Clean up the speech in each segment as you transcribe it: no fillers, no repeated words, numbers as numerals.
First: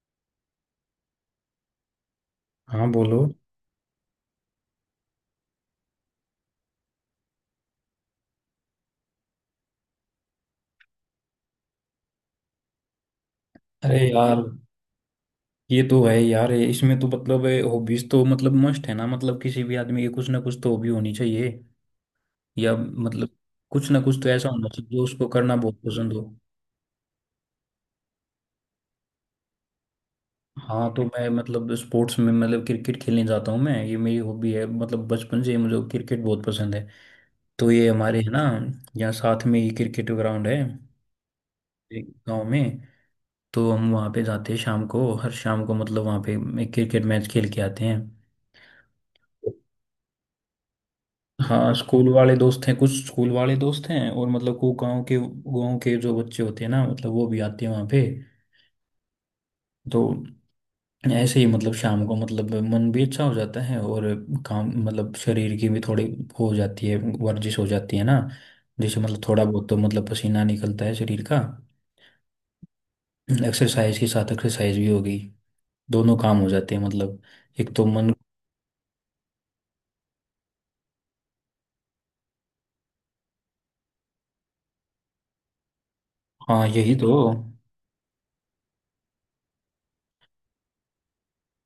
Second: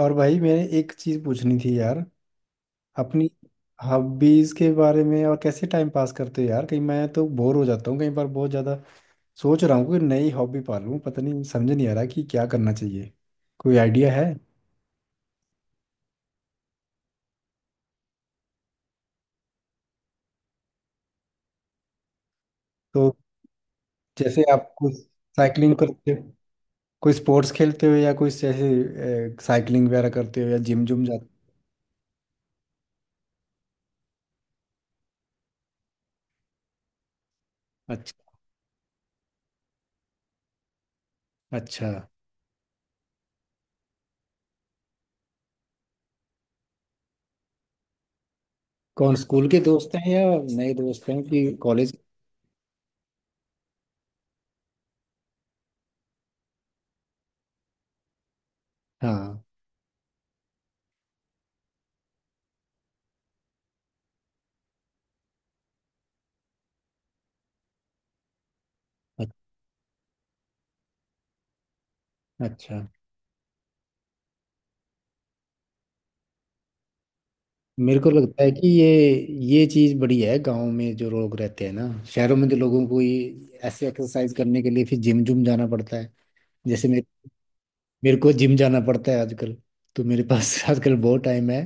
और भाई मैंने एक चीज़ पूछनी थी यार, हाँ, बोलो। अपनी हॉबीज़ के बारे में। और कैसे टाइम पास करते हो यार, कहीं मैं तो बोर हो जाता हूँ कई बार बहुत ज़्यादा। सोच रहा हूँ कोई नई हॉबी पालूँ, पता नहीं, समझ नहीं आ रहा कि क्या करना चाहिए। कोई अरे आइडिया है? यार ये तो है यार, इसमें तो मतलब हॉबीज तो मतलब मस्ट है ना, मतलब किसी भी आदमी की कुछ ना कुछ तो हॉबी होनी चाहिए या तो मतलब कुछ ना कुछ तो जैसे ऐसा होना आप चाहिए कुछ जो उसको करना साइकिलिंग बहुत पसंद करते हो। हो, कोई स्पोर्ट्स खेलते हो, या कोई जैसे साइकिलिंग वगैरह करते हो या जिम हाँ, तो जुम जाते मैं मतलब स्पोर्ट्स में मतलब क्रिकेट खेलने जाता हूँ। मैं, ये मेरी हॉबी है, मतलब बचपन से ही मुझे क्रिकेट बहुत पसंद है। तो ये हो? अच्छा, हमारे है ना, यहाँ साथ में ये क्रिकेट ग्राउंड है अच्छा। एक गाँव में। तो हम वहाँ पे जाते हैं शाम को, हर शाम को मतलब वहाँ पे क्रिकेट मैच खेल के आते हैं। कौन स्कूल के दोस्त हैं या नए दोस्त हैं कि हाँ, कॉलेज? स्कूल वाले दोस्त हैं, कुछ स्कूल वाले दोस्त हैं और मतलब को गांव के जो बच्चे होते हैं ना, मतलब वो भी आते हैं वहाँ पे। हाँ। तो ऐसे ही मतलब शाम को मतलब मन भी अच्छा हो जाता है और काम मतलब शरीर की भी थोड़ी हो जाती है, वर्जिश हो जाती है ना। जैसे मतलब अ- थोड़ा बहुत तो मतलब पसीना निकलता है शरीर का, अच्छा। एक्सरसाइज के साथ एक्सरसाइज भी होगी। दोनों काम हो जाते हैं, मतलब एक तो मेरे को मन। लगता है कि ये चीज़ बड़ी है, गांव में जो लोग रहते हैं ना, शहरों में तो लोगों को ये ऐसे एक्सरसाइज करने के लिए फिर जिम जुम जाना पड़ता है। हाँ, जैसे यही मेरे तो। मेरे को जिम जाना पड़ता है आजकल। तो मेरे पास आजकल बहुत टाइम है,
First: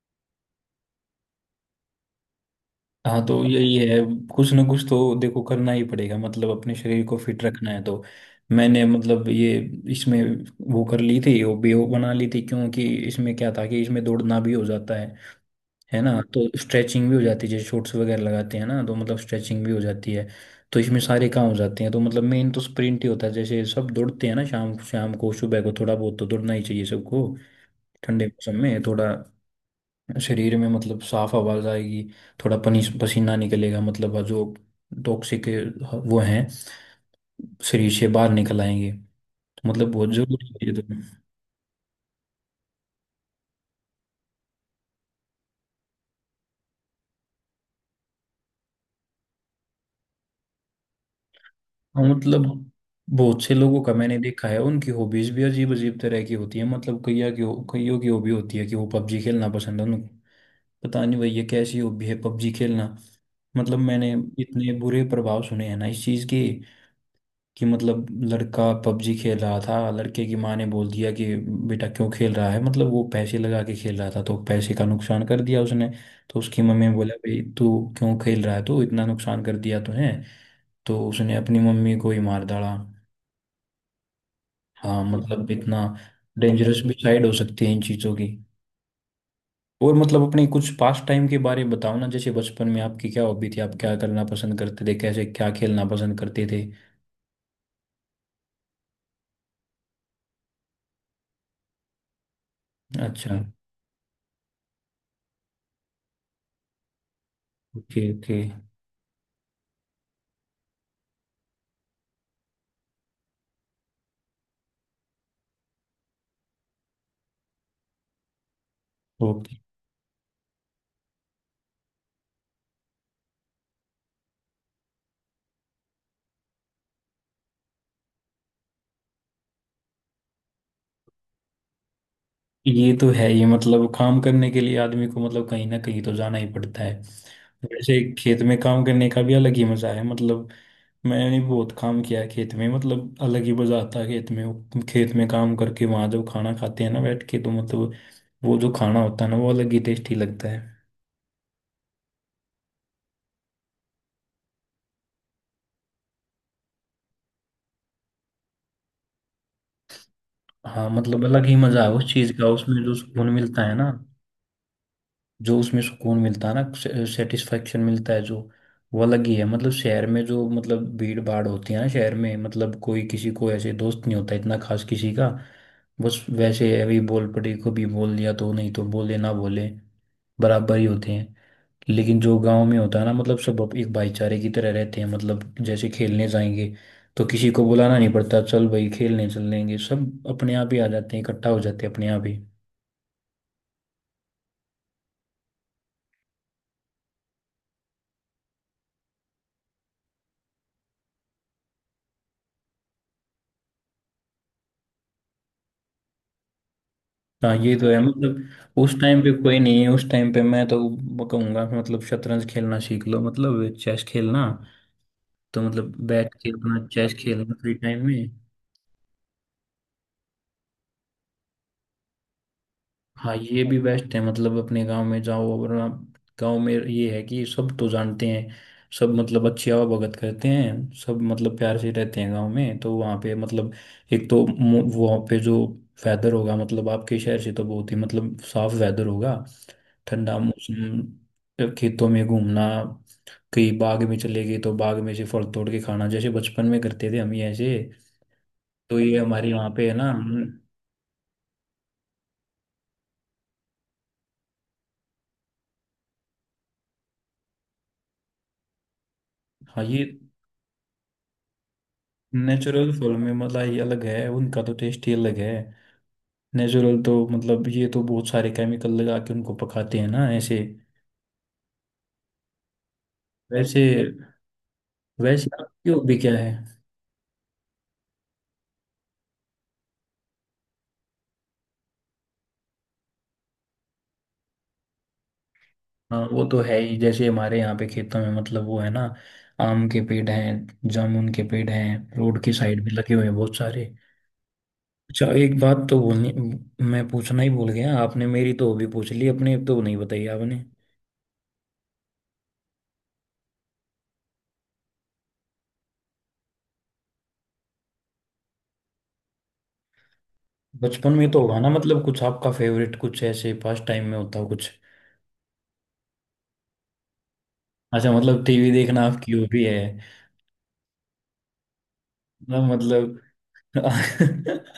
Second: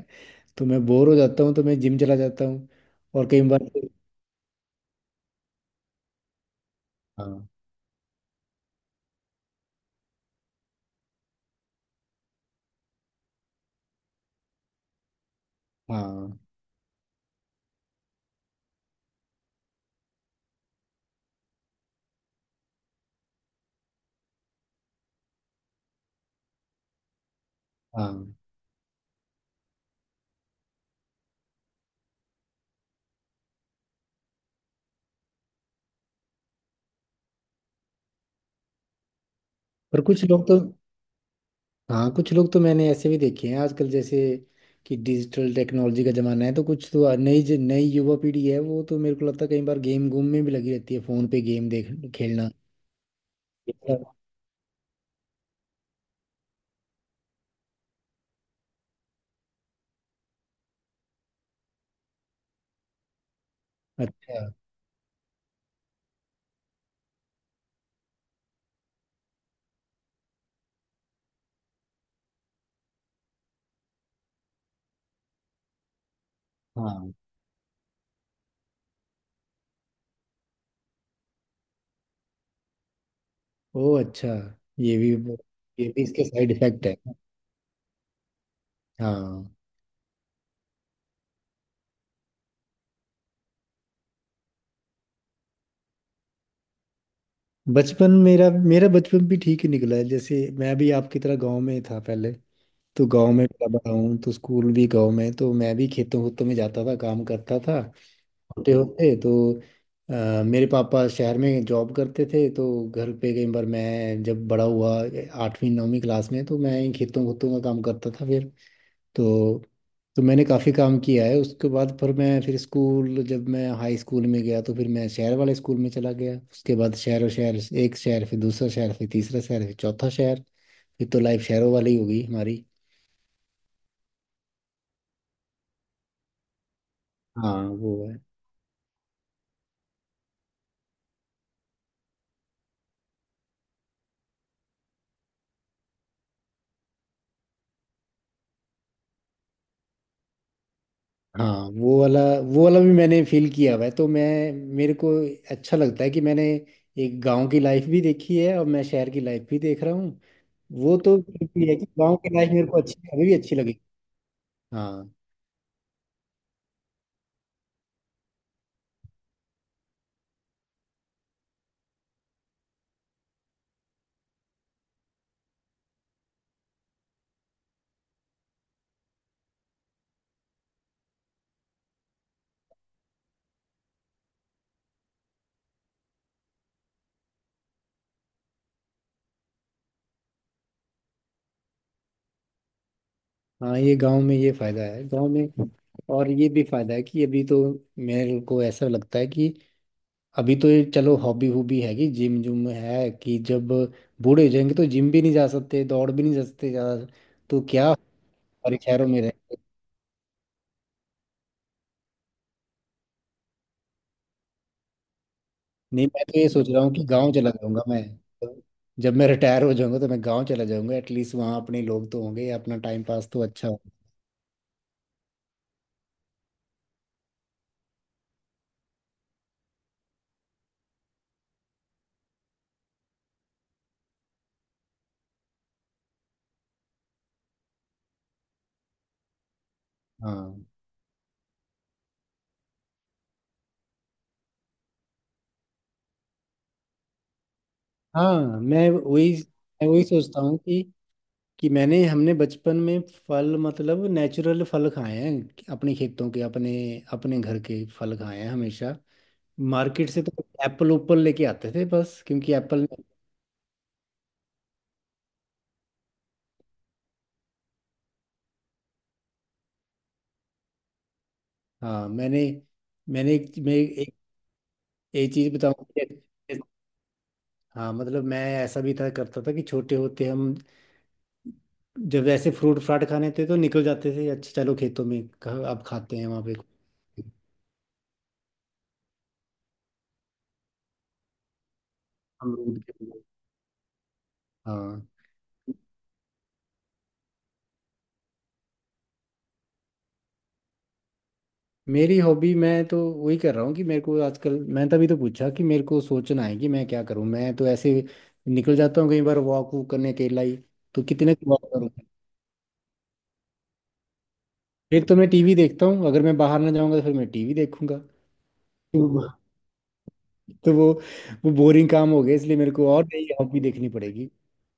तो मैं बोर हो जाता हूँ तो मैं जिम चला जाता हूँ। हाँ, और कई तो बार यही है। कुछ ना कुछ तो देखो करना ही पड़ेगा मतलब अपने शरीर को फिट हाँ। रखना है तो। मैंने मतलब ये इसमें वो कर ली थी, हॉबी वो बना ली थी क्योंकि इसमें क्या था कि इसमें दौड़ना भी हो जाता है ना। हाँ, तो स्ट्रेचिंग भी हो जाती है, जैसे शॉर्ट्स वगैरह लगाते हैं ना, तो मतलब स्ट्रेचिंग भी हो जाती है। तो इसमें सारे काम हो जाते हैं। तो मतलब मेन तो स्प्रिंट ही होता है, जैसे सब दौड़ते हैं ना, शाम शाम को सुबह को थोड़ा बहुत तो दौड़ना ही चाहिए सबको। हाँ। ठंडे मौसम में थोड़ा शरीर में मतलब साफ आवाज आएगी, थोड़ा पनी पसीना निकलेगा, मतलब जो टॉक्सिक वो हैं शरीर से बाहर निकल आएंगे। तो मतलब पर बहुत कुछ जरूरी लोग तो, है ये तो। हाँ, कुछ लोग तो मैंने ऐसे भी देखे हैं आजकल, जैसे कि डिजिटल टेक्नोलॉजी का ज़माना है, तो कुछ तो नई नई युवा पीढ़ी है, वो तो मेरे को लगता है कई बार गेम गूम में भी लगी रहती है, फ़ोन पे गेम हाँ, देख खेलना। मतलब बहुत से लोगों का मैंने देखा है, उनकी हॉबीज भी अजीब अजीब तरह की होती है मतलब कईयों की हॉबी होती है कि वो पबजी खेलना पसंद है उनको। पता नहीं भाई ये कैसी हॉबी है, पबजी खेलना। मतलब मैंने अच्छा। इतने बुरे प्रभाव सुने हैं ना इस चीज के कि मतलब लड़का पबजी खेल रहा था, लड़के की माँ ने बोल दिया कि बेटा क्यों खेल रहा है, मतलब वो पैसे लगा के खेल रहा था तो पैसे का नुकसान कर दिया उसने। तो उसकी मम्मी ने हाँ। बोला भाई तू क्यों खेल रहा है, तू इतना नुकसान कर दिया तूने। तो उसने अपनी मम्मी को ही मार डाला। ओ अच्छा। ये हाँ, भी, मतलब इतना ये भी इसके साइड डेंजरस इफेक्ट भी है। साइड हो सकती है इन चीज़ों की। हाँ। और मतलब अपने कुछ पास टाइम के बारे में बताओ ना, जैसे बचपन में आपकी क्या हॉबी थी, आप क्या करना पसंद करते थे, कैसे क्या खेलना पसंद करते थे। बचपन, मेरा मेरा बचपन भी ठीक ही निकला है। जैसे मैं भी आपकी तरह गांव में था पहले। तो गांव अच्छा। में बड़ा बड़ा हूँ तो स्कूल भी गांव में, तो मैं भी खेतों खूतों में जाता था, काम करता था। ओके। छोटे होते तो मेरे पापा शहर में जॉब करते थे, तो घर पे कई बार, मैं जब बड़ा हुआ आठवीं नौवीं क्लास में, तो मैं ही खेतों खूतों का काम करता था फिर। ओके। तो तो मैंने काफ़ी काम किया है। उसके बाद फिर मैं, फिर स्कूल, जब मैं हाई स्कूल में गया तो फिर मैं शहर वाले स्कूल में चला गया। उसके बाद शहर और शहर, एक शहर फिर दूसरा शहर फिर तीसरा शहर फिर चौथा शहर, फिर तो लाइफ शहरों वाली हो गई हमारी। ये तो है, ये मतलब काम करने के लिए आदमी को मतलब कहीं ना कहीं तो जाना ही पड़ता है। हाँ वो वैसे है। खेत में काम करने का भी अलग ही मजा है, मतलब मैंने बहुत काम किया है खेत में। मतलब अलग ही मजा आता है खेत में खेत में काम करके, वहां जो खाना खाते हैं ना बैठ के, तो मतलब वो जो खाना होता है ना वो अलग ही टेस्टी लगता है। हाँ। वो वाला वो वाला भी मैंने फील किया हुआ है। तो मैं मेरे को अच्छा लगता है कि मैंने एक गांव की लाइफ भी देखी है और मैं शहर की लाइफ भी देख रहा हूँ। हाँ, वो तो, मतलब अलग ही ये है मजा कि है उस गांव चीज की का, लाइफ मेरे को उसमें अच्छी जो अभी सुकून भी अच्छी मिलता है लगी। ना, हाँ। जो उसमें सुकून मिलता है ना, सेटिस्फेक्शन मिलता है जो, वो अलग ही है। मतलब शहर में जो मतलब भीड़ भाड़ होती है ना शहर में, मतलब कोई किसी को ऐसे दोस्त नहीं होता इतना खास किसी का। बस वैसे है, अभी बोल पड़े को भी बोल दिया तो नहीं तो बोले ना बोले बराबर ही होते हैं। लेकिन जो गांव में होता है ना, मतलब सब एक भाईचारे की तरह रहते हैं। मतलब जैसे खेलने जाएंगे तो किसी को बुलाना नहीं पड़ता, चल भाई खेलने चल लेंगे, सब अपने आप ही आ जाते हैं, इकट्ठा हो जाते हैं अपने आप ही। हाँ, ये गांव में, ये फायदा है गांव में। और ये भी फायदा है कि अभी तो, मेरे को ऐसा लगता है कि अभी तो ये चलो हॉबी हूबी है कि जिम जुम है, कि जब बूढ़े हो जाएंगे तो जिम भी नहीं जा सकते, दौड़ भी नहीं जा सकते ज्यादा। हाँ, तो ये तो क्या है। हमारे मतलब उस शहरों टाइम में पे रहे? कोई नहीं है, उस टाइम पे मैं तो वो कहूंगा कि मतलब शतरंज खेलना सीख लो, मतलब चेस खेलना। तो मतलब नहीं, मैं बैठ तो ये के सोच रहा अपना हूँ कि चेस गांव चला खेलना फ्री जाऊंगा मैं। टाइम में। तो जब मैं रिटायर हो जाऊंगा तो मैं गांव चला जाऊंगा, एटलीस्ट वहाँ अपने लोग तो होंगे, अपना टाइम पास हाँ, तो ये अच्छा भी होगा। बेस्ट है। मतलब अपने गांव में जाओ और गांव में ये है कि सब तो जानते हैं, सब मतलब अच्छी आवाभगत करते हैं, सब मतलब प्यार से रहते हैं गांव में। तो वहाँ पे मतलब एक तो वहाँ पे जो वेदर होगा मतलब आपके शहर से तो बहुत ही मतलब साफ वेदर होगा। ठंडा हाँ। मौसम, खेतों में घूमना, कहीं बाग में चले गए तो बाग में से फल तोड़ के खाना, जैसे बचपन में करते थे हम ये ऐसे। हाँ। तो ये हमारे यहाँ पे मैं है वही ना। सोचता हूँ कि मैंने हमने बचपन में फल, मतलब नेचुरल फल खाए हैं अपने खेतों के, अपने अपने घर के फल खाए हैं हमेशा। हाँ, ये मार्केट से तो एप्पल उप्पल लेके आते थे बस, क्योंकि एप्पल, नेचुरल फल में मतलब ये अलग है, उनका तो टेस्ट ही अलग है। नेचुरल तो मतलब ये तो, बहुत सारे केमिकल लगा के उनको पकाते हैं ना ऐसे। हाँ। मैंने मैंने एक मैं वैसे एक, एक वैसे चीज बताऊँ? आपके भी क्या है। हाँ, मतलब मैं ऐसा भी था, करता था कि छोटे होते हम, जब ऐसे फ्रूट फ्राट खाने थे तो निकल जाते थे, अच्छा चलो खेतों में, कहा, अब खाते हाँ, हैं वहाँ वो पे तो है ही, जैसे हमारे यहाँ पे खेतों में मतलब वो है ना, आम के पेड़ हैं, जामुन के पेड़ हैं, रोड की अमरूद साइड भी के लगे पेड़। हुए हैं बहुत सारे। हाँ। अच्छा, एक बात तो बोलनी, मैं पूछना ही भूल गया, आपने मेरी तो अभी पूछ ली, अपने तो नहीं बताई आपने। मेरी हॉबी, मैं तो वही कर रहा हूँ कि मेरे को आजकल, मैं तभी तो पूछा कि मेरे को सोचना है कि मैं क्या करूँ। मैं तो ऐसे निकल जाता हूँ कई बार वॉक वूक करने अकेला ही। तो बचपन में कितने तो होगा वॉक ना करूँ? मतलब कुछ आपका फेवरेट कुछ ऐसे पास टाइम में होता हो कुछ। फिर तो मैं टीवी देखता हूँ, अगर मैं बाहर ना जाऊँगा तो फिर मैं टीवी देखूंगा अच्छा, मतलब टीवी देखना तो, आपकी हॉबी है। वो बोरिंग काम हो गया, इसलिए ना मेरे को और मतलब नई हॉबी देखनी पड़ेगी।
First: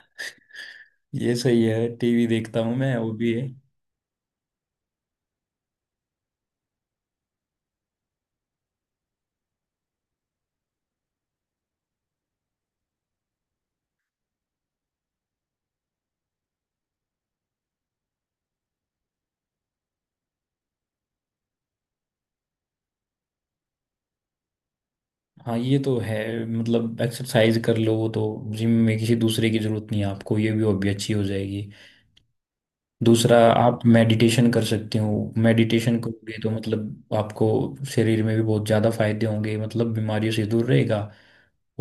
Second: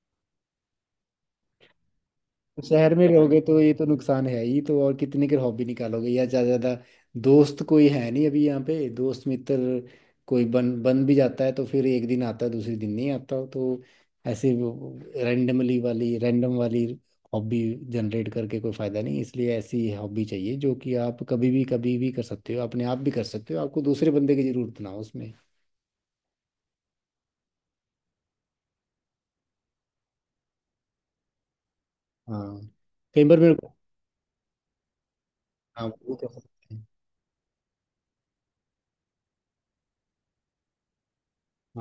ये सही है, टीवी देखता तो हूँ शहर मैं, में वो भी रहोगे है। तो ये तो नुकसान है ही। तो और कितनी कर हॉबी निकालोगे? या ज्यादा ज्यादा दोस्त कोई है नहीं अभी यहाँ पे, दोस्त मित्र कोई बन बन भी जाता है तो फिर एक दिन आता है, दूसरे दिन नहीं आता। तो ऐसे रैंडम वाली हॉबी जनरेट करके कोई फायदा नहीं। इसलिए ऐसी हॉबी चाहिए जो कि आप कभी भी, कभी भी कर सकते हो, अपने आप भी कर सकते हो, आपको दूसरे बंदे की जरूरत ना हो उसमें। हाँ, ये तो है। मतलब एक्सरसाइज कर लो, वो तो जिम में किसी दूसरे की जरूरत नहीं है आपको, ये भी हॉबी अच्छी हो जाएगी। हाँ कई दूसरा, बार मेरे को, आप मेडिटेशन कर सकते हो। हाँ मेडिटेशन वो कर करोगे तो सकते हैं। मतलब आपको शरीर में भी बहुत ज़्यादा फायदे होंगे, मतलब बीमारियों से दूर रहेगा।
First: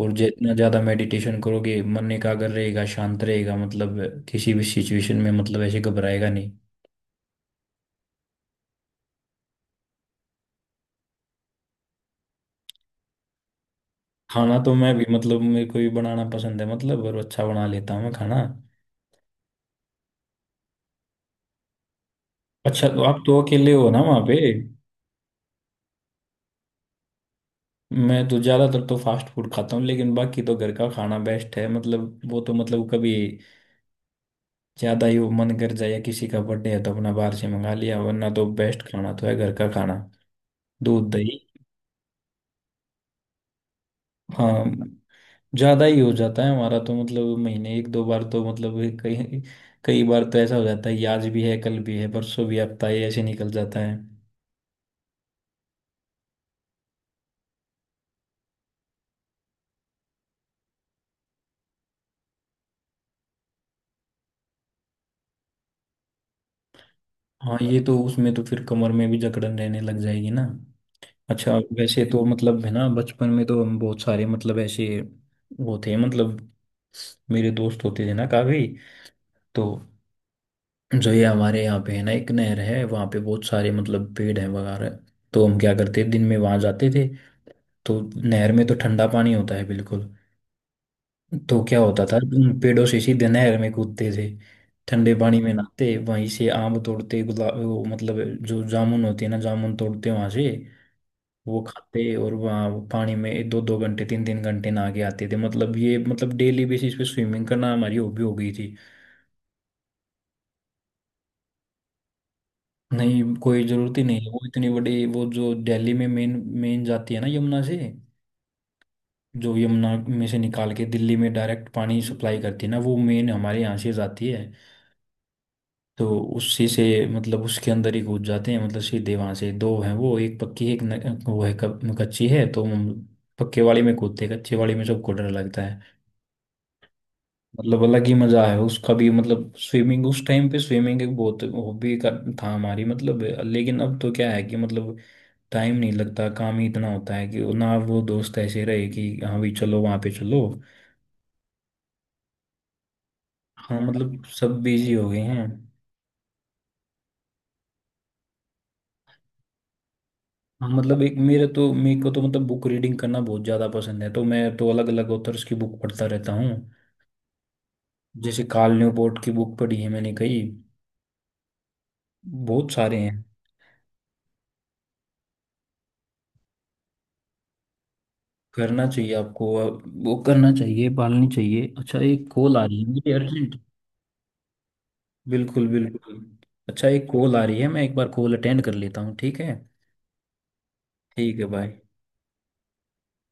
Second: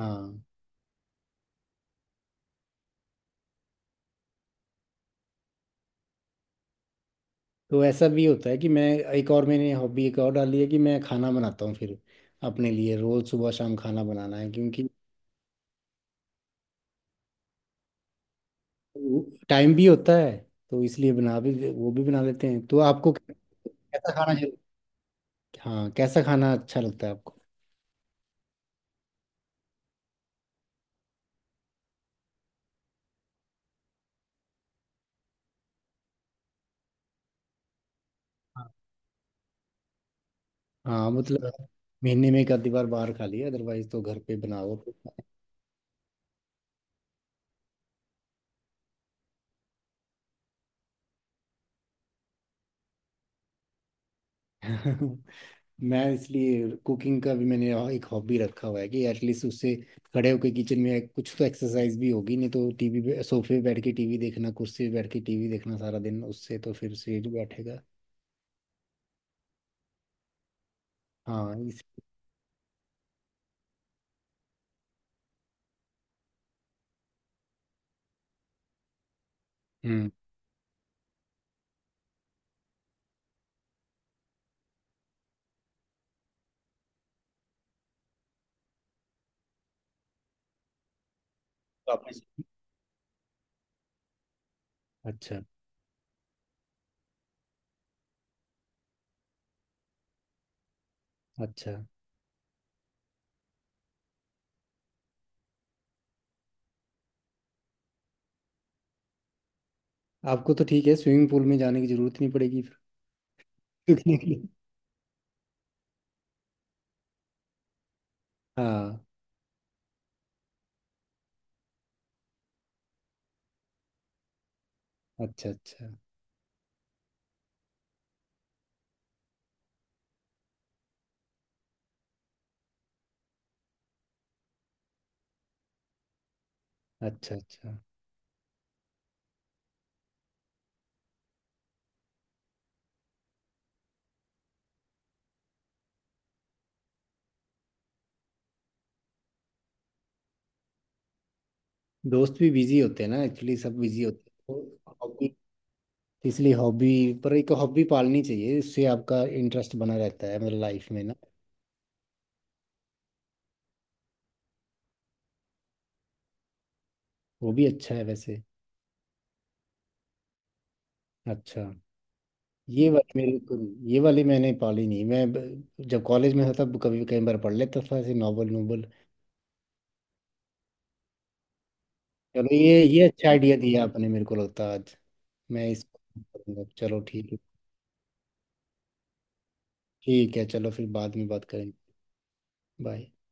और जितना ज़्यादा मेडिटेशन करोगे, मन एकाग्र रहेगा, शांत रहेगा, मतलब किसी भी सिचुएशन में मतलब ऐसे घबराएगा नहीं। तो ऐसा भी होता है कि मैं, एक और मैंने हॉबी एक और डाली है कि मैं खाना बनाता हूँ फिर अपने लिए, रोज सुबह शाम खाना बनाना है खाना तो क्योंकि मैं भी, मतलब मेरे को भी बनाना पसंद है, मतलब और अच्छा बना लेता हूँ मैं खाना। टाइम भी होता है। तो इसलिए बना, भी वो भी बना लेते हैं। तो अच्छा, तो आपको आप तो अकेले हो ना कैसा वहाँ खाना पे। चाहिए, हाँ, कैसा खाना अच्छा लगता है आपको? मैं तो ज्यादातर तो फास्ट फूड खाता हूँ, लेकिन बाकी तो घर का खाना बेस्ट है। मतलब वो तो मतलब कभी ज्यादा ही वो मन कर जाए या किसी का बर्थडे है तो अपना बाहर से मंगा लिया, वरना तो हाँ। बेस्ट खाना तो है घर का खाना। दूध हाँ, दही। मतलब महीने में एक आधी बार बाहर खा लिया, अदरवाइज तो घर पे हाँ, बनाओ। ज्यादा ही हो जाता है हमारा तो, मतलब महीने एक दो बार तो, मतलब कई कई बार तो ऐसा हो जाता है कि आज भी है, कल भी है, परसों भी, हफ्ता ही ऐसे निकल जाता है। मैं इसलिए कुकिंग का भी मैंने एक हॉबी रखा हुआ है कि एटलीस्ट उससे खड़े होकर किचन में कुछ तो एक्सरसाइज भी होगी। नहीं तो टीवी पे, सोफे पे बैठ के टीवी देखना, कुर्सी पे बैठ के टीवी देखना सारा दिन, उससे तो फिर शरीर हाँ, ये बैठेगा। तो उसमें तो फिर कमर में भी जकड़न रहने लग जाएगी ना। अच्छा। हाँ इस, वैसे तो मतलब है ना, बचपन में तो हम बहुत सारे मतलब ऐसे वो थे मतलब, मेरे दोस्त होते थे ना काफी। तो हम्म। जो ये हमारे यहाँ पे है ना, एक नहर है, वहाँ पे बहुत सारे मतलब पेड़ हैं वगैरह। तो हम क्या करते दिन में वहाँ जाते थे। तो नहर में तो ठंडा पानी होता है बिल्कुल। तो क्या तो होता था, आपने, उन पेड़ों से सीधे नहर में कूदते थे, ठंडे पानी अच्छा, में नहाते, वहीं से आम तोड़ते, गुलाब वो मतलब जो जामुन होती है ना, जामुन तोड़ते वहां से, वो अच्छा। खाते। और वहाँ वो पानी में दो दो घंटे, तीन तीन घंटे नहा के आते थे, मतलब ये मतलब डेली बेसिस पे स्विमिंग करना हमारी हॉबी हो गई थी। आपको तो ठीक है, स्विमिंग पूल में जाने की जरूरत नहीं पड़ेगी फिर नहीं, कोई जरूरत ही सीखने नहीं के है। वो लिए। इतनी बड़ी वो जो दिल्ली में मेन मेन जाती है ना यमुना से, हाँ। जो यमुना में से निकाल के दिल्ली में डायरेक्ट पानी सप्लाई करती है ना, वो मेन हमारे यहाँ से जाती है। अच्छा अच्छा। तो उसी से मतलब उसके अंदर ही कूद जाते हैं। मतलब सीधे वहां से, दो हैं वो, एक पक्की है, एक न, वो है कच्ची है। तो हम पक्के वाली में कूदते हैं, कच्चे वाली में सबको डर लगता है। अच्छा अच्छा। मतलब अलग ही मजा है उसका भी, मतलब स्विमिंग उस टाइम पे, स्विमिंग एक बहुत हॉबी का था हमारी मतलब। लेकिन अब तो क्या है कि मतलब टाइम नहीं लगता, काम ही इतना होता है कि ना वो दोस्त ऐसे रहे कि हाँ भाई चलो वहां पे चलो। दोस्त भी बिजी होते हैं ना एक्चुअली, सब हाँ, बिजी मतलब होते सब बिजी हो गए हैं। हैं। इसलिए हॉबी, पर एक हॉबी पालनी चाहिए, इससे आपका इंटरेस्ट बना रहता है मतलब हाँ, लाइफ मतलब में ना। एक मेरे को तो मतलब बुक रीडिंग करना बहुत ज़्यादा पसंद है, तो मैं तो अलग अलग ऑथर्स की बुक पढ़ता रहता हूँ। वो भी अच्छा है जैसे वैसे। कार्ल न्यूपोर्ट की बुक पढ़ी है मैंने कई, अच्छा, बहुत ये सारे वाली हैं। मेरे को, ये वाली मैंने पाली नहीं। मैं जब कॉलेज में था तब कभी, कई बार पढ़ लेता था ऐसे नॉवल करना नूवल। चाहिए आपको, वो करना चाहिए, पालनी चाहिए। अच्छा, एक चलो, कॉल आ रही है ये मुझे अच्छा आइडिया अर्जेंट। दिया आपने, मेरे को लगता है आज बिल्कुल मैं बिल्कुल। इसको करूंगा। अच्छा, चलो एक ठीक कॉल है। आ रही है, मैं एक बार कॉल अटेंड कर लेता हूँ, ठीक है। ठीक है, चलो फिर बाद में ठीक बात है, करेंगे। बाय। बाय।